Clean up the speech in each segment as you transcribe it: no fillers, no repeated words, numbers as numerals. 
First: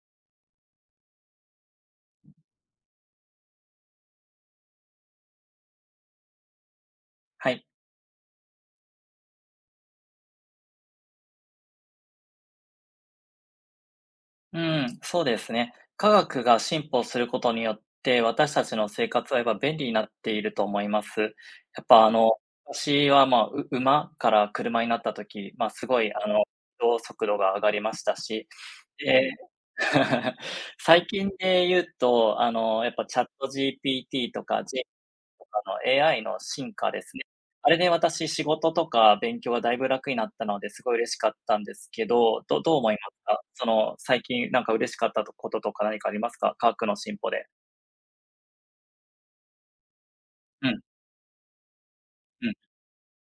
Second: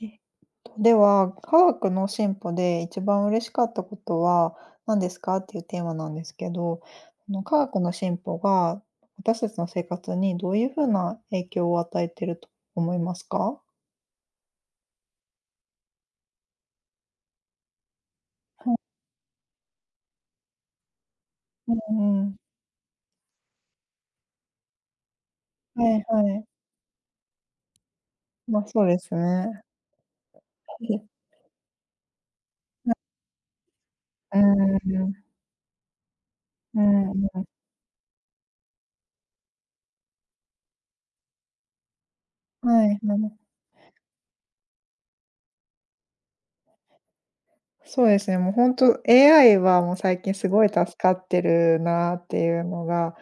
えっでは、科学の進歩で一番嬉しかったことは何ですかっていうテーマなんですけど、は科い。学の進歩が私たちの生活にどういうふうな影響を与えてると思いますか？うん、そうですね。科学が進歩することによって、私たちの生活はやっぱ便利になっていると思います。やうっぱんうん。私はまあ、馬から車になった時、まあ、すはいごいはい。移動速度が上がりましたし、ま、そうですで、ね。最近で言うと、やっぱチャット GPT うとかん、との AI の進う化んですね。うん。あれで私、仕事とか勉強がだいぶ楽になったので、すごい嬉しかったんですけど、どうはい、思いまはすか？い。その、最近なんか嬉しかったとこととか何かありますか？科学の進歩で。そうですね、もうほん AI はもう最近すごいうん、助かってるなってうん、いうのが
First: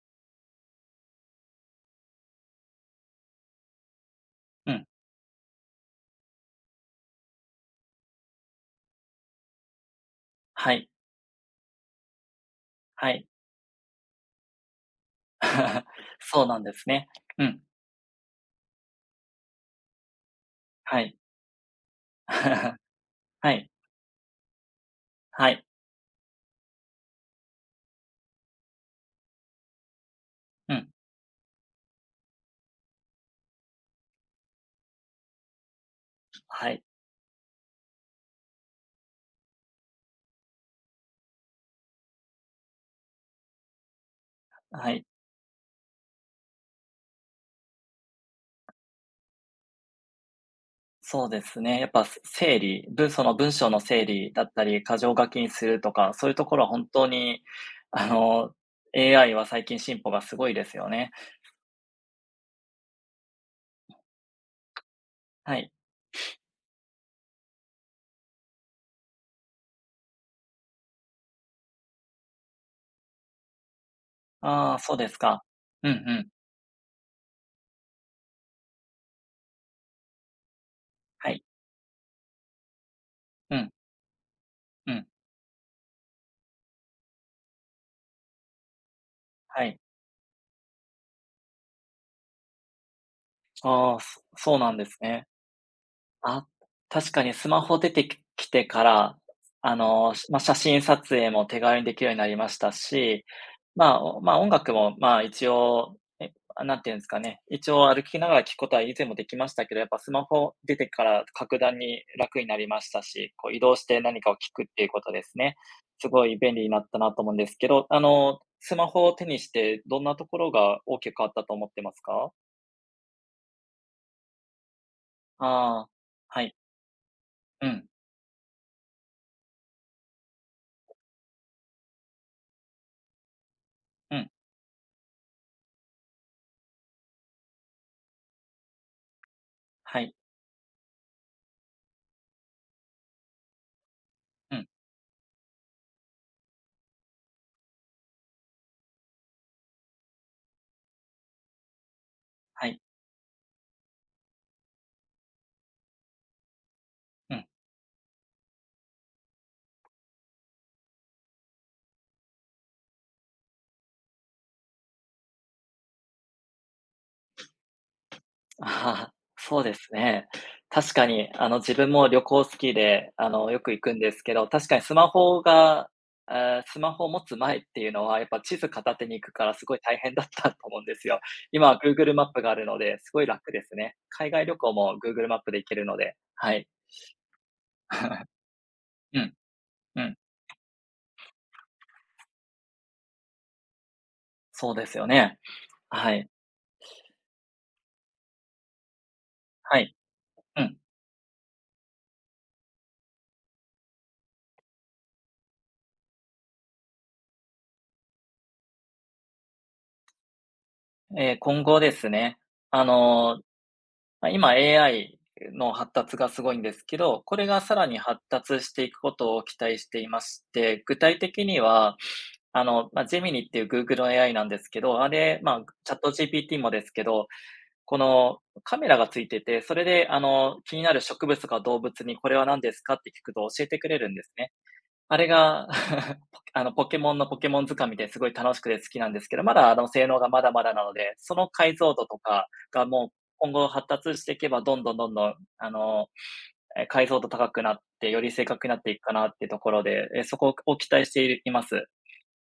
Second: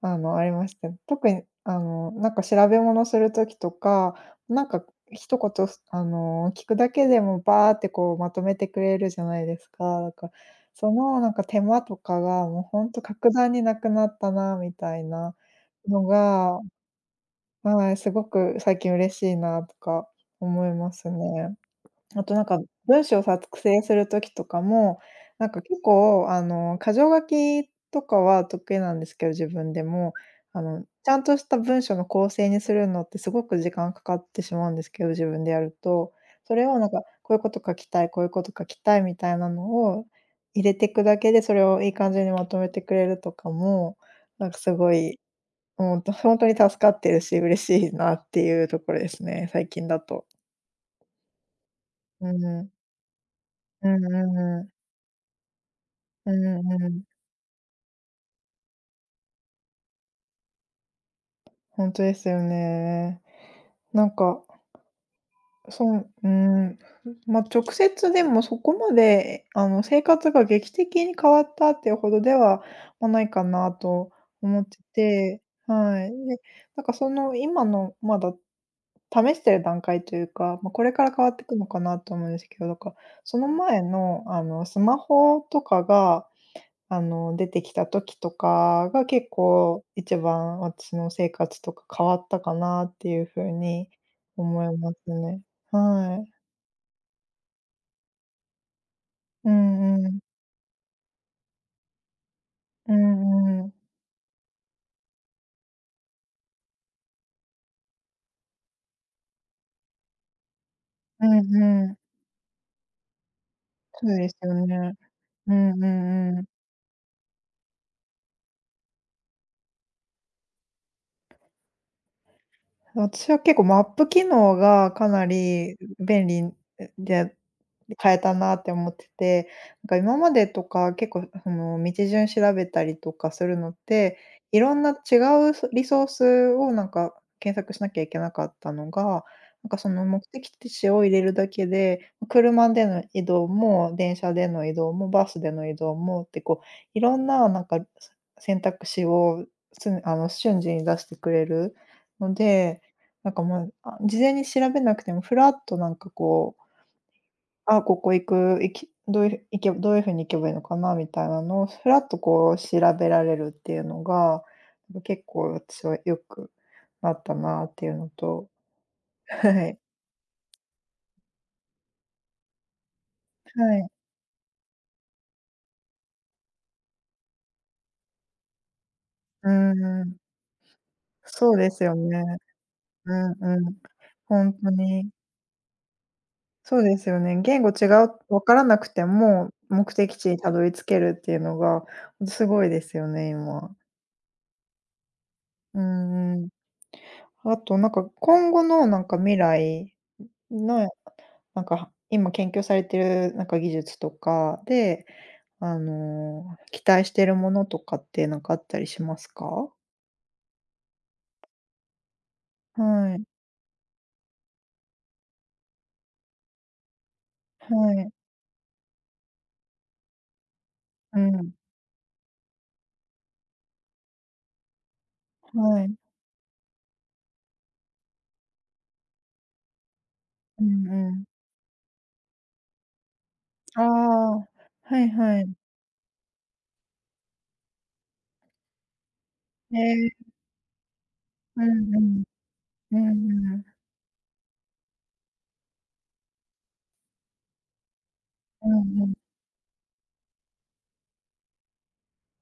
ありました。特に、なんか調べ物する時とか、なんうかん。一言、聞くだけでもバーってこうまとめてくれるじゃないですか。だから、はい、そのなんか手間とかがもうほんとはい。格段になくなったなみたいな のそうなが、んですね。うん、はい、すごく最近嬉しいなとか思いまはすい。ね。あとなんか、文章をは作い、成する時とかも、なんはかい。結構箇条書きとかは得意なんですけど、自分でも。うん、ちゃんとした文章の構成にするのってすごく時間かかってしまうんですけど、自分でやると。それはをい、なんか、こういうこと書きたい、こういうこと書きたいみたいなのを入れていくだけで、それをいい感じにまとめてくれるとかも、なんかすはごい。い、うんと本当に助かってるし、嬉しいなっていうところですね、最近だと。そうですね。やっぱ、う整ん。理、その文章のうん整う理んだっうたん。り、箇条書きにするとか、そうういうんところは本うん、当に、あの、AI は最近進歩がすごいですよね。本当ですよね。なんか、はい。そう、うん、まあ、直接でもそこまで、生活が劇的に変わったっていうほどでは、まあ、ないかなと思っあてあ、そうですて、か。うんうはい。ん。で、なんかその今のまだ試してる段階というか、まあ、これから変はわってい。いくのかなと思うんですけど、なんか、そのうん、前の、スうマん。ホとかが出てきた時とかが結はい。構一番私の生活とか変わったかなっていう風にああ、そう思ないんでますすね。ね。はい。あ、確かにスマホ出てきてから、うんうん。写真撮影も手軽にできるようになりましたうし、んうん。まあ、まあ、音楽も、まあ、一応、なんていうんですかね、一応歩きながら聴くことは以前もできましたけど、やっぱスマホ出てかうらん格段うん。に楽になりましたし、こう移動してそう何でかをす聴よくっていうね。ことですうね。んうすごいんうん。便利になったなと思うんですけど、スマホを手にして、どんなところが大きく変わったと思ってますか？私は結構マップ機能がかなありあ、便は利い。で、うん、変えたなって思ってて、なんか今までとか結構その道順調べたりとかするのって、うん、いろんな違うリソースをなんか検索しなきゃいけなかったのが、なんかそはのい、目的地を入れるだけで、車での移動も、電車でうのん、移動も、バスでの移動もってこう、いろんななんか選択肢をすあの瞬時に出してくれるのはい。で、なんか、ま、事前に調べなくてもふらっとなんかこう、うん。ここ行く、行きどういう行けどういう風に行けばいいのかなみたいなのをふらっとこう調べられるっていうのが、なんか結構私はよくなったなっていうのと、ああ、はそうでい、すね。確かに、自分も旅行好きで、よくは行い。くんですけど、確かにスマホが、えスマホを持つ前っていうのは、やっぱ地図片手に行くかうら、すごい大ー変ん。だったと思うんですよ。そう今では すよね。Google マップがあるので、すうごいん楽うですん。ね。海ほ外ん旅と行も に。Google マップで行けるので、はい。そうですよね。言語違う 分からなくてうん、も、目う的ん。地にたどり着けるっていうのが、すごいですよね、今。そうですよね。うはい、んうん。あとなんか、今後のなんか未は来い。うん。の、なんか、今研究されてるなんか技術とかで、期待してるものとかってなんかあったりしますか？ええ、今後ですね、あはい、のま、今 AI の発達がすごいんですけど、これがはさらにい、発達していくことを期待していまして、具う体的ん、には、ジェミニっていう Google の AI なんですけど、あれ、はチい、ャット GPT もですけど、このカメラがついてて、それでう気にんなるうん。植物とか動物にこれは何ですかって聞くと教えてあくれるんですあ、ね。はいあれはい。が ポケモンのポケモン図鑑見てすごい楽しくて好きなんですけど、まだへ性え、能がまだまだなので、そのう解ん像う度とん。かがうもんう今うん。後発達していけば、どんどんどんどん、解像度高くなって、より正う確になっていんくうん。かなっていうところで、そこを期待しています。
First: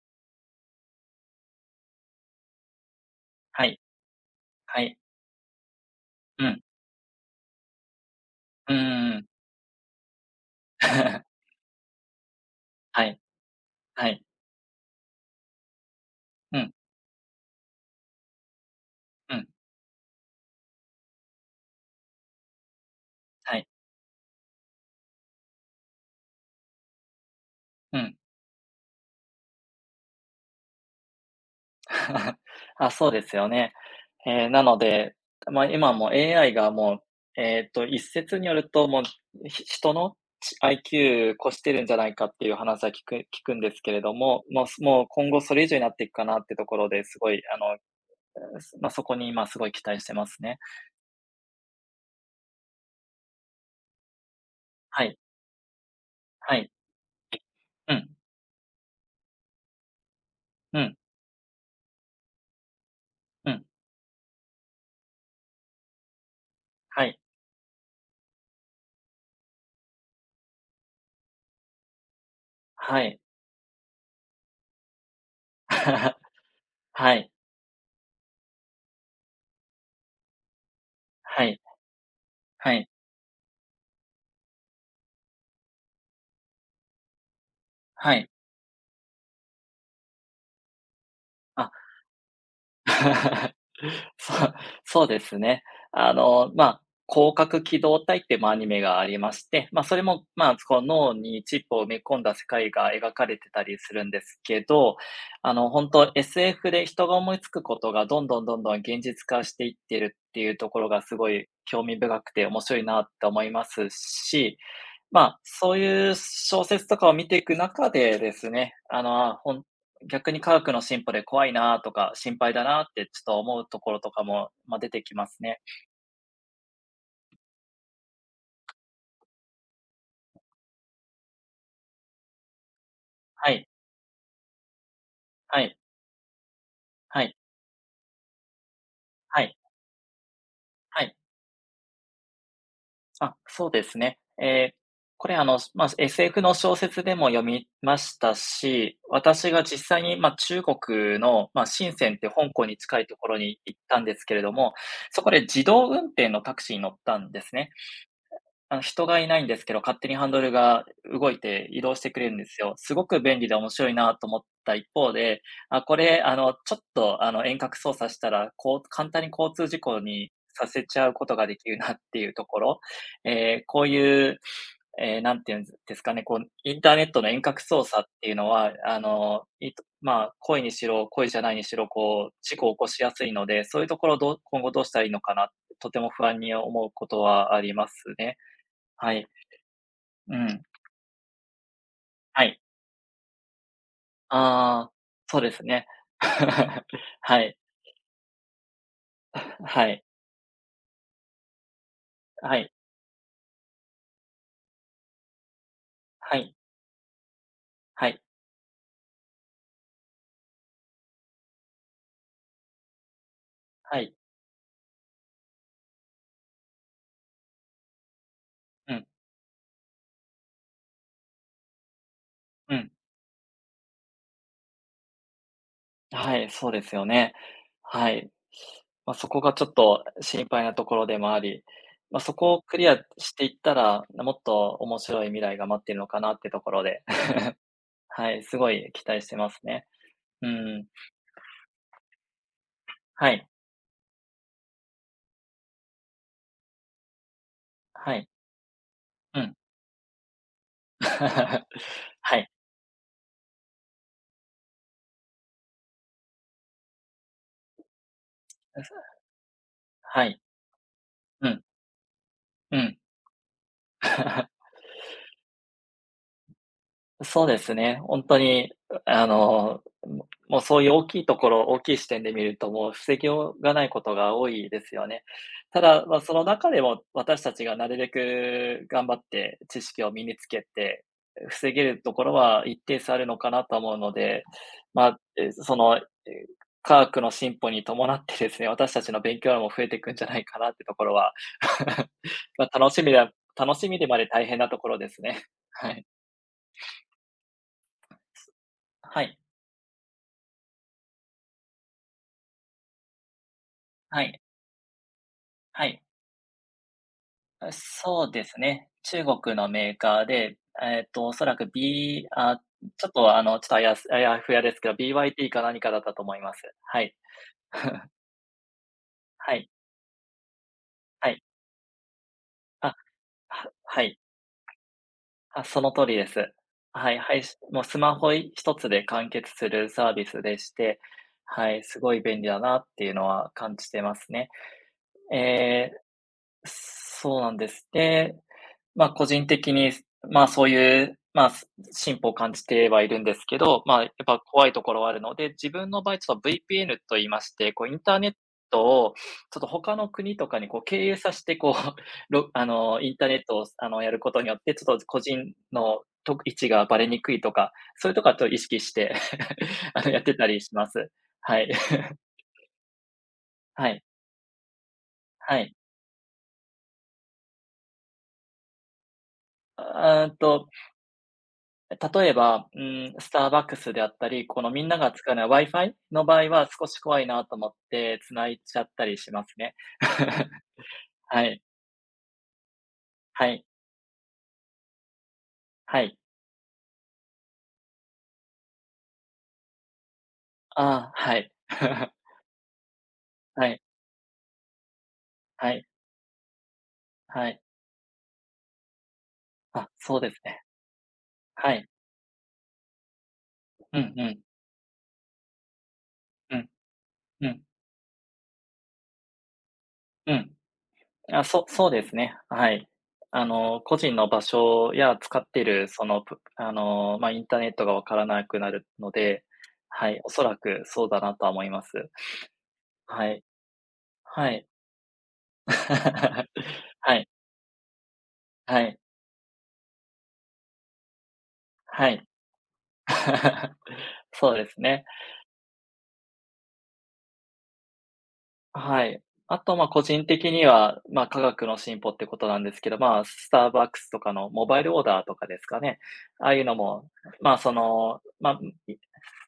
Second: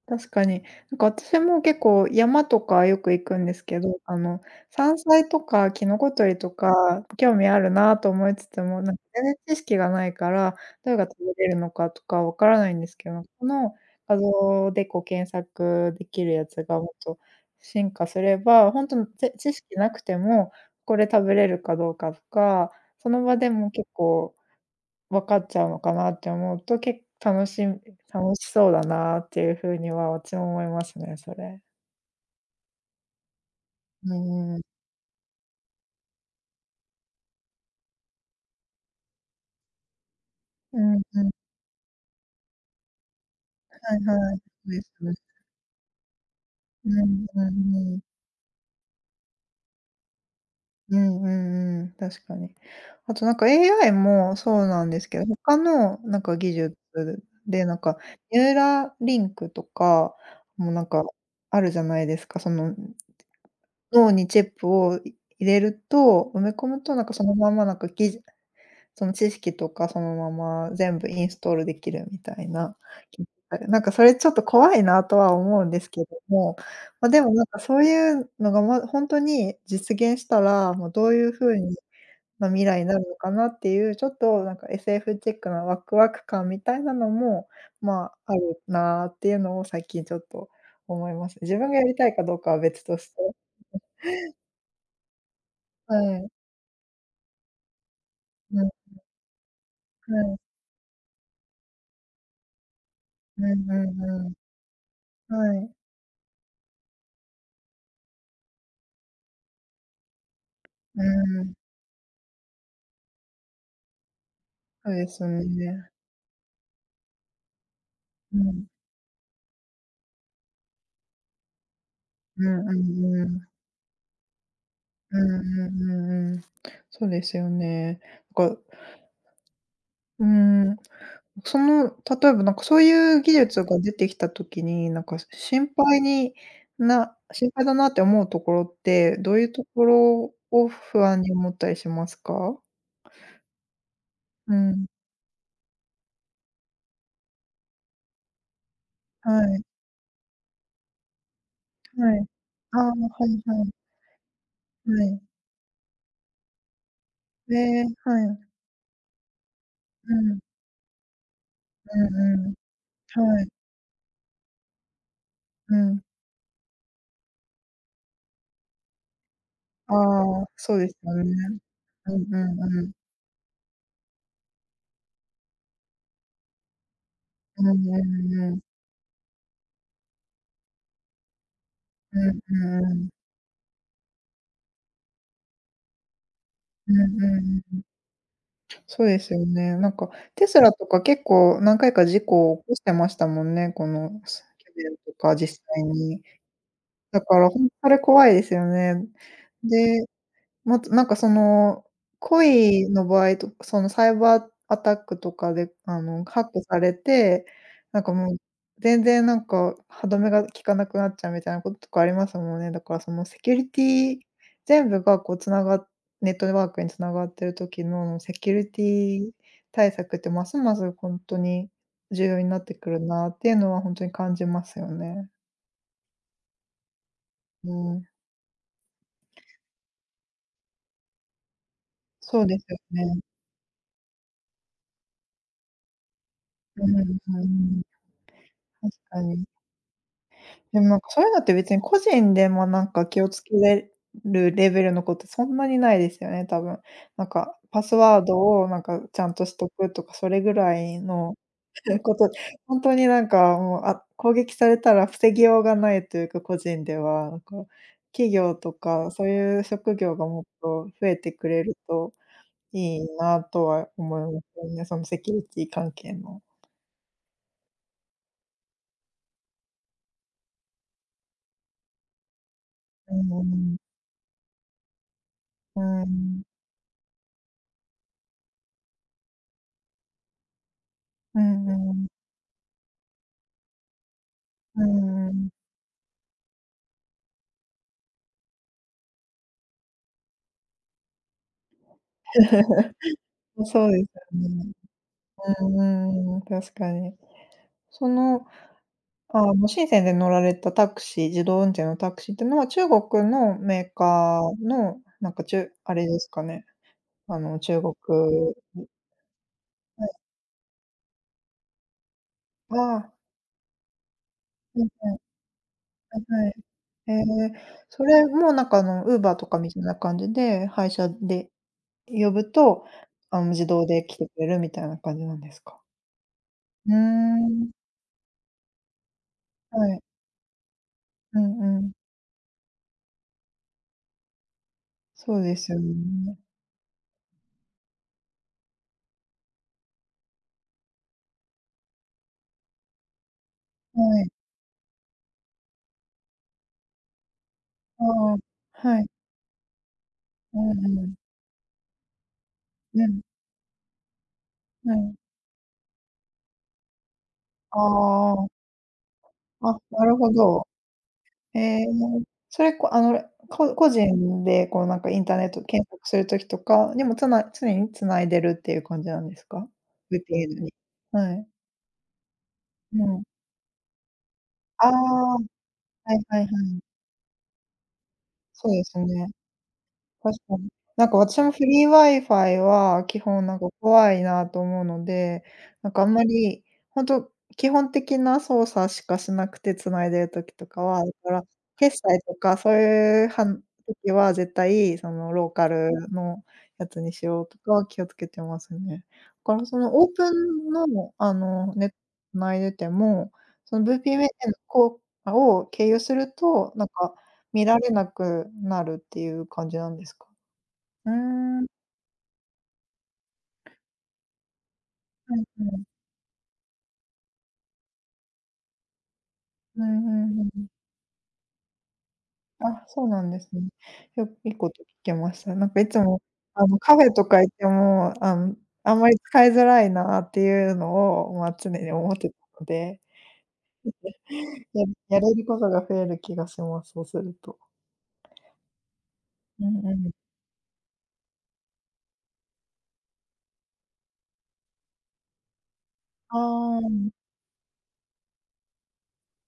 確かに。なんか私も結構山とかよく行くんですはけい、ど、はい。山菜とかキノコ採りうとん、か興味あるなと思いつつうんうも、なんかんう全ん。然知識がないから、どれが食 べれるのかとかわからないんですはけい、ど、このは画い。像でこう検索できるやうつん、がもっと進化すれば、本当のにうん、知識なくても、これ食べれるかどうかとか、その場ではい、も結構分かっちゃうのかなって思うと、け楽しみうん。楽しそうだなっていう風には私も思いますね、それ。あ、そうですよね。うんうん。なので、まあ、今も AI がもう、一説によると、もう、人の、うんうん。IQ 超してるんじゃないかっていう話は聞くんですけはれいどはい。そも、もう、うですもうね。今後それ以上になっていくかなってとこうろですんごうい、んうん。まあ、そこに今すごい期待してますね。うんうんうん、確かに。あとなんか AI もそうなんではすけい、ど、他のなんか技はい、術で、なんうかん、ニューラリンクとかもうなんん、かあるじゃないですか。そのうん、脳にチップを入れると、埋め込むとなはんかい、そのままなんかぎその知識とかそのまま全部インストールできるみたいな、はい。なんかそれちょっと怖いなとは思うんですけど も、ま、はでい、もなんかそういうのが、ま、ほんとに実現したら、もうどういうは風い、に、ま、未は来にい、なるのかなっていう、ちょっとなんか SF チックなワクワク感みたいなのも、まはい、あ、あるなっていうのを最近ちょっと思います。自分あ。がやりたいかどうかは別として。そう、そうですね。はい。まあ、広角機動隊っていう、まあ、アうニん、はメがありまして、まあ、それも、まい。あ、こう脳にチップを埋め込んだ世界が描かれうてたんうりすんるんでうすけど、ん。はい。SF で人が思いつくことがどんどんどんどん現実化していってるっていうところうがすごーいん、興味深くて面白いなって思いますし、そうでますあ、そうね。いう小説とかを見ていく中ででうすん。ね、逆に科学の進歩で怖いなとか、心うん配だうなってんちょうっとん。思うところとかも、ま、出てきうまんすうね。んうんうん。そうですよね。なんか、うーん、その、例えばなんかそういう技は術い、が出てきた時に、なんかは心い、配になはい、心配だなって思うところって、どうはいうい、ところをは不い。安に思ったりしますか？あ、そうですね。えうえ、ん。これま、SF の小説でも読みましたし、は私い、が実際に、ま、中国の、ま、深センはっい。て香港にああ、は近いところいにはい。行ったんですけれども、はい。そこで自動運転のタクシーに乗ったんでえすね。え、はい。人がいないんですけど、勝手うにハンん。ドルが動いて移動うしてくれるんうんでん。すよ。すごく便はい。利で面白いなと思った一方で、うあ、こん。れ、ちょっと、遠隔操作したら、こう簡単に交通事あ故にあ、さそうせですちゃようこね。とができるなっうてんいううとこんろ、うん。えこういう、なんていうんですかね、こう、インターネットの遠隔うんう操ん作っうていうのんうん。は、まあ、故意にしろ、故意じゃないにしろ、うこう、ん事故を起うんこうしん。やすいので、そういうところを今後どうしたらいいのかな、とても不安に思ううことんはありうん。ますね。そうはでい。すよね。なんかうテスん。ラとか結構何回か事は故をい。起こしてましたもんね、この、あ去あ、年とかそう実です際ね。に。だかはらい。ほんそれ怖いですよね。はい。でまず、なんかその、はい。恋の場合とそのサイバーアタックとかで、はハッい。クされて、なんはかい。もう、全然なんか歯止めが効かなくなっちゃうみたいなこととかありますもんね。だからそのセキュリテはい。ィ全部がこうつながっネットワークに繋がってる時のセキュリテうん。ィ対策ってますますほんとに重要になってうくん。るなっていうのはほんとに感じますよね。はい、そうですよね。うん、はい。まあ、そこがちょっと心配なところでもあり、まあ、そそうこでをすよクリアね。していったら、もっと面白い未来が待っているのかなってところうんで、うんうんうん。はい、すごい確期待かしてに。ますね。うでん。もなんかそういうのって別に個人でもなんか気をはつい。けれるレベルのことそんなにないですよね、多分。なんかパスはワーい。ドをなんかちゃんうとしん。とくとか、それぐらい の こと、はい。本当になんかもう、あ、攻撃されたら防ぎようがないというか、個人では。なんか企業とかそういう職業がはもい。っと増えてくうれん。るとういん。いなとは思います よね、そのセキュリティ関係の。そうですね。本当に、うそういう大きいところ、大きい視点で見ると、もうう防ぎんうようがん。ないことが多いですよね。うただ、まあ、そん。の中でも私たちがなるべく頑張って知識を身につけて、うん防げうるん。ところは一定数あるのかなと思うので、うまあ、んうん え、その、え、科学の進歩に伴ってですね、私たちの勉強量も増えていくんじゃないかなってところは、まあ、ま楽そしうでみすででよ大変なね。ところですね。うはい。んうん、確かに。その、はい。深センで乗られたタクシー自動運転のタクシーってのは、中国のメーはい、カーの、なんかはあい。れですかね、あ、中国。そうですね。中国のメーはい、カーで、えっと、おそらく B あ、あちょあ、っと、あの、ちょっとあやすあやふやでうすんうけど、ん、は BYD か何かだったとい思いはい。ます。はい。へえ、そ れもなんか、Uber とはかい、みたいな感じで、配車はい。で呼ぶと、あ、自動はで来い。てくれるみたいな感じなんですあ、そか？の通りです。うーはい、はい、ん、もうスマホ一つで完結すはるい、サービスでして、うはんうい、ん。すごい便利だなっていうのは感じてますね。そうですよえーね。そうなんです。でまあ、個人的に、まあ、そういう、まあ、進歩を感じてはいるんですけど、まはあ、やっい。ぱ怖いところはあるので、自分の場合ちょっと VPN と言いまして、こうインあターネッあ、トはい。をちょっと他の国とうかにんこうう経ん。由させて、こう、ろあうん、の、インねターネットをやることによって、ちはょっとい。個人の位置がバレにくいとか、あそういうとこはちあ、ょっと意識して あ、なるやっほてたりど。します。へはい。え。それ、こあの、こは個い。人でこうなんかインターネッはトい。検索する時とかにも、常に繋いでるっていう感じなんですか？ルーあ、ティーンに。はい。例えば、ううん、ん。スターバックスであったり、このみあんなが使あ、うはのは Wi-Fi いのは場い合ははい。少し怖いなと思って繋いそうちゃでっすたりね。しますね。確 かに。私はもフい。リー Wi-Fi は基本はい。怖いなと思うので、なんはかあんい。まり、ほんと基本的な操作しかしなくて繋いでる時とかは、だああ、かはら、い。決済 とかそういうはい。時は絶対そのローカはい。ルのやつにしようはとい。かは気をつけてますね。だからそあ、のオーそうプですね。ンの、はい。繋いでても、その うんう VPN ん。を経由するうん。と、なんかうん。見られなくなるっていう感じなんですか？うん。うーあ、ん、そはそうですね。はい。個人の場所やい使っていはるい。その、ぷあの、まあ、インターネットがわからなくなるので、うはい、んうおんそうらん。くそうだなとは思います。あ、そうなはんでい。すね。いはいい。こと聞けました。なん かいつも、あの、カフェはとい、か行っても、あの、はあい、んまり使いづらいなっていうのを、まあ、常には思っい。てたので、そうですね。やれることが増える気がします、そうすると。はい。あうと、んまあ、う個ん。人的には、まあ、科学の進歩ってことなんですけど、まあ、スターバックスとかのモバイルオーダーとかですかね。あああいうのあ、うも、んまあ、その、ま、あい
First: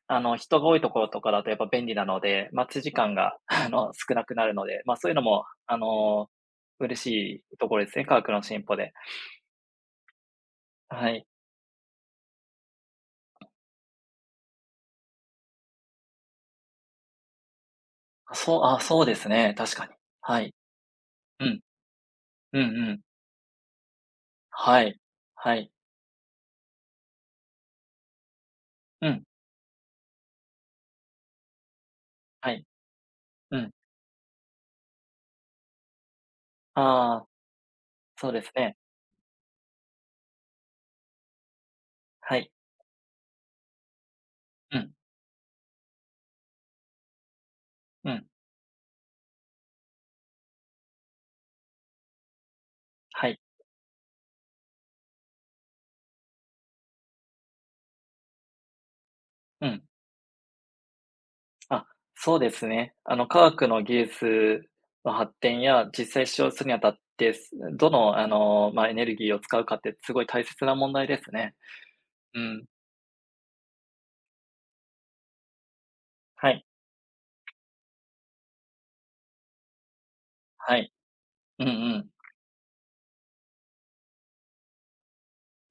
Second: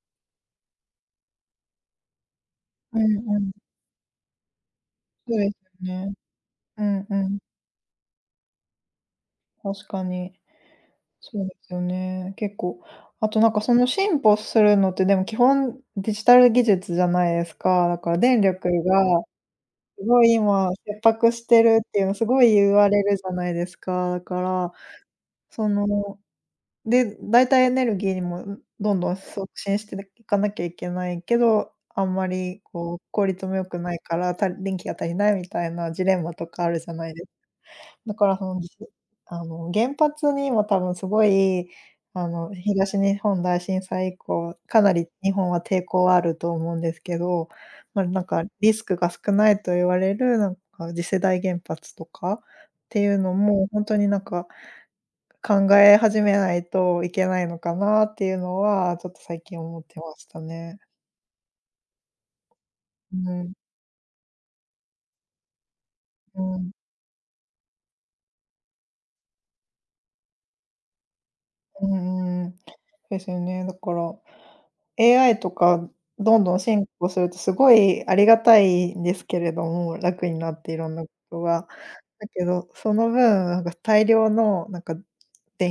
人が多いところとかだとやっぱ便利なので、待ち時う間が、ん。少なくなるので、まあ、そういうのそうも、ですよね。う嬉んうん。しいところですね、科学の進歩で。確かに。はい。そうですよね。結構、あとなんかその進歩するのって、でも基本デジタル技術じゃないですか。だから電力そうでがすね、確かに。すごいはい。今切迫うしん。てるっていうのすごいうん言わうんれるじゃないですか。だから、はい。はそい。の、で、代替エネルギーにも、ん、どんどうんん。促進していかなきゃいけないけど、あんまはりい。こう効率もう良ん。くないから、電気が足りないみたいなジレンマとかあるじゃないであす。あ、だかそうらでそすの、ね。あの、原発にも多分すごい、あはの、い。東日本大震災以降、うかなん。り日本は抵抗あると思うんですけど、ま、うなんん。かリスクが少ないと言われる、なんか次世代原発とかっていうはのい。も、ほんとになんか考え始めないといけないのかなっていうのは、ちょっと最近う思ん。ってましたね。あ、そうですね。う科ん、学の技術の発展や実際使う用するん、にあたって、どの、まあ、エネルギーを使うかってすごい大切な問題ですね。うんううんうん。ん。ですよね。だから、AI とかどんはどんい。進歩するとすごいありがたいんですけれども、楽になっていはろい。んなことうんが。うん。だけど、その分、なんか大量のなんか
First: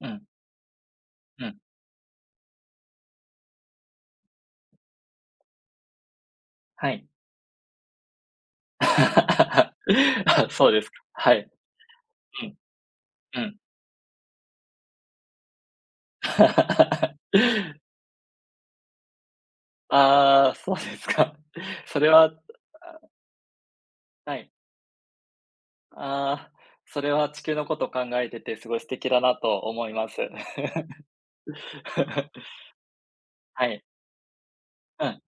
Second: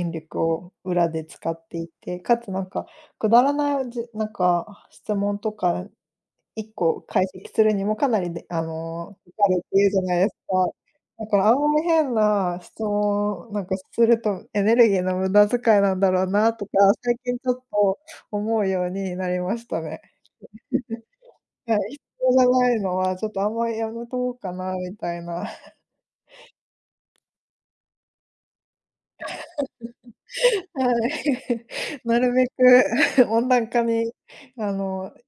うん。力を裏で使うん。っていて、かつなんかくだらない、なんか質問とか1は個い。解析するにもかなりであ の、かかるっていうじゃないですあ、か。そうですか。だはからい。あんまり変うん。な質問うをん。なんかするとエネルギーの無駄遣いなんだろうなとか、最近ちょっと 思うようになりましたね。ああ、そうですか。はい、必それは要じゃないのあ、はちょっとあんまりやめとこはうかい。なみたいな。はい。ああ、それは地球のことを考えてて、すごい素敵だなと思います。なるべ く 温は暖化い。にあうの、ん。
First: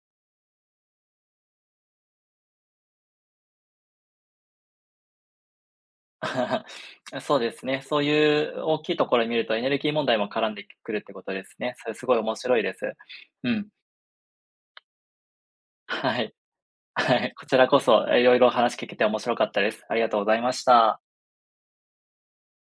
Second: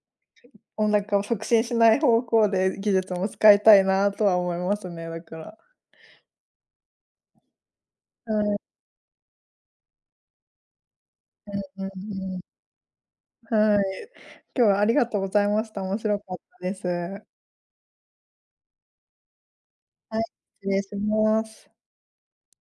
温暖化を促進しない方向で技術も使いたいなとは思いますね、だから。そうですね。そうはいい、う大きいところを見ると、エネルギー問題も絡んでくるってことですね。うんそれすごい面うん。白いです。うん。はい。今日はありがとうございました。面白はかい。ったではす。い。こちらこそ、いろ話聞けて面白かったです。ありがとはうい、ございまし失礼した。ます。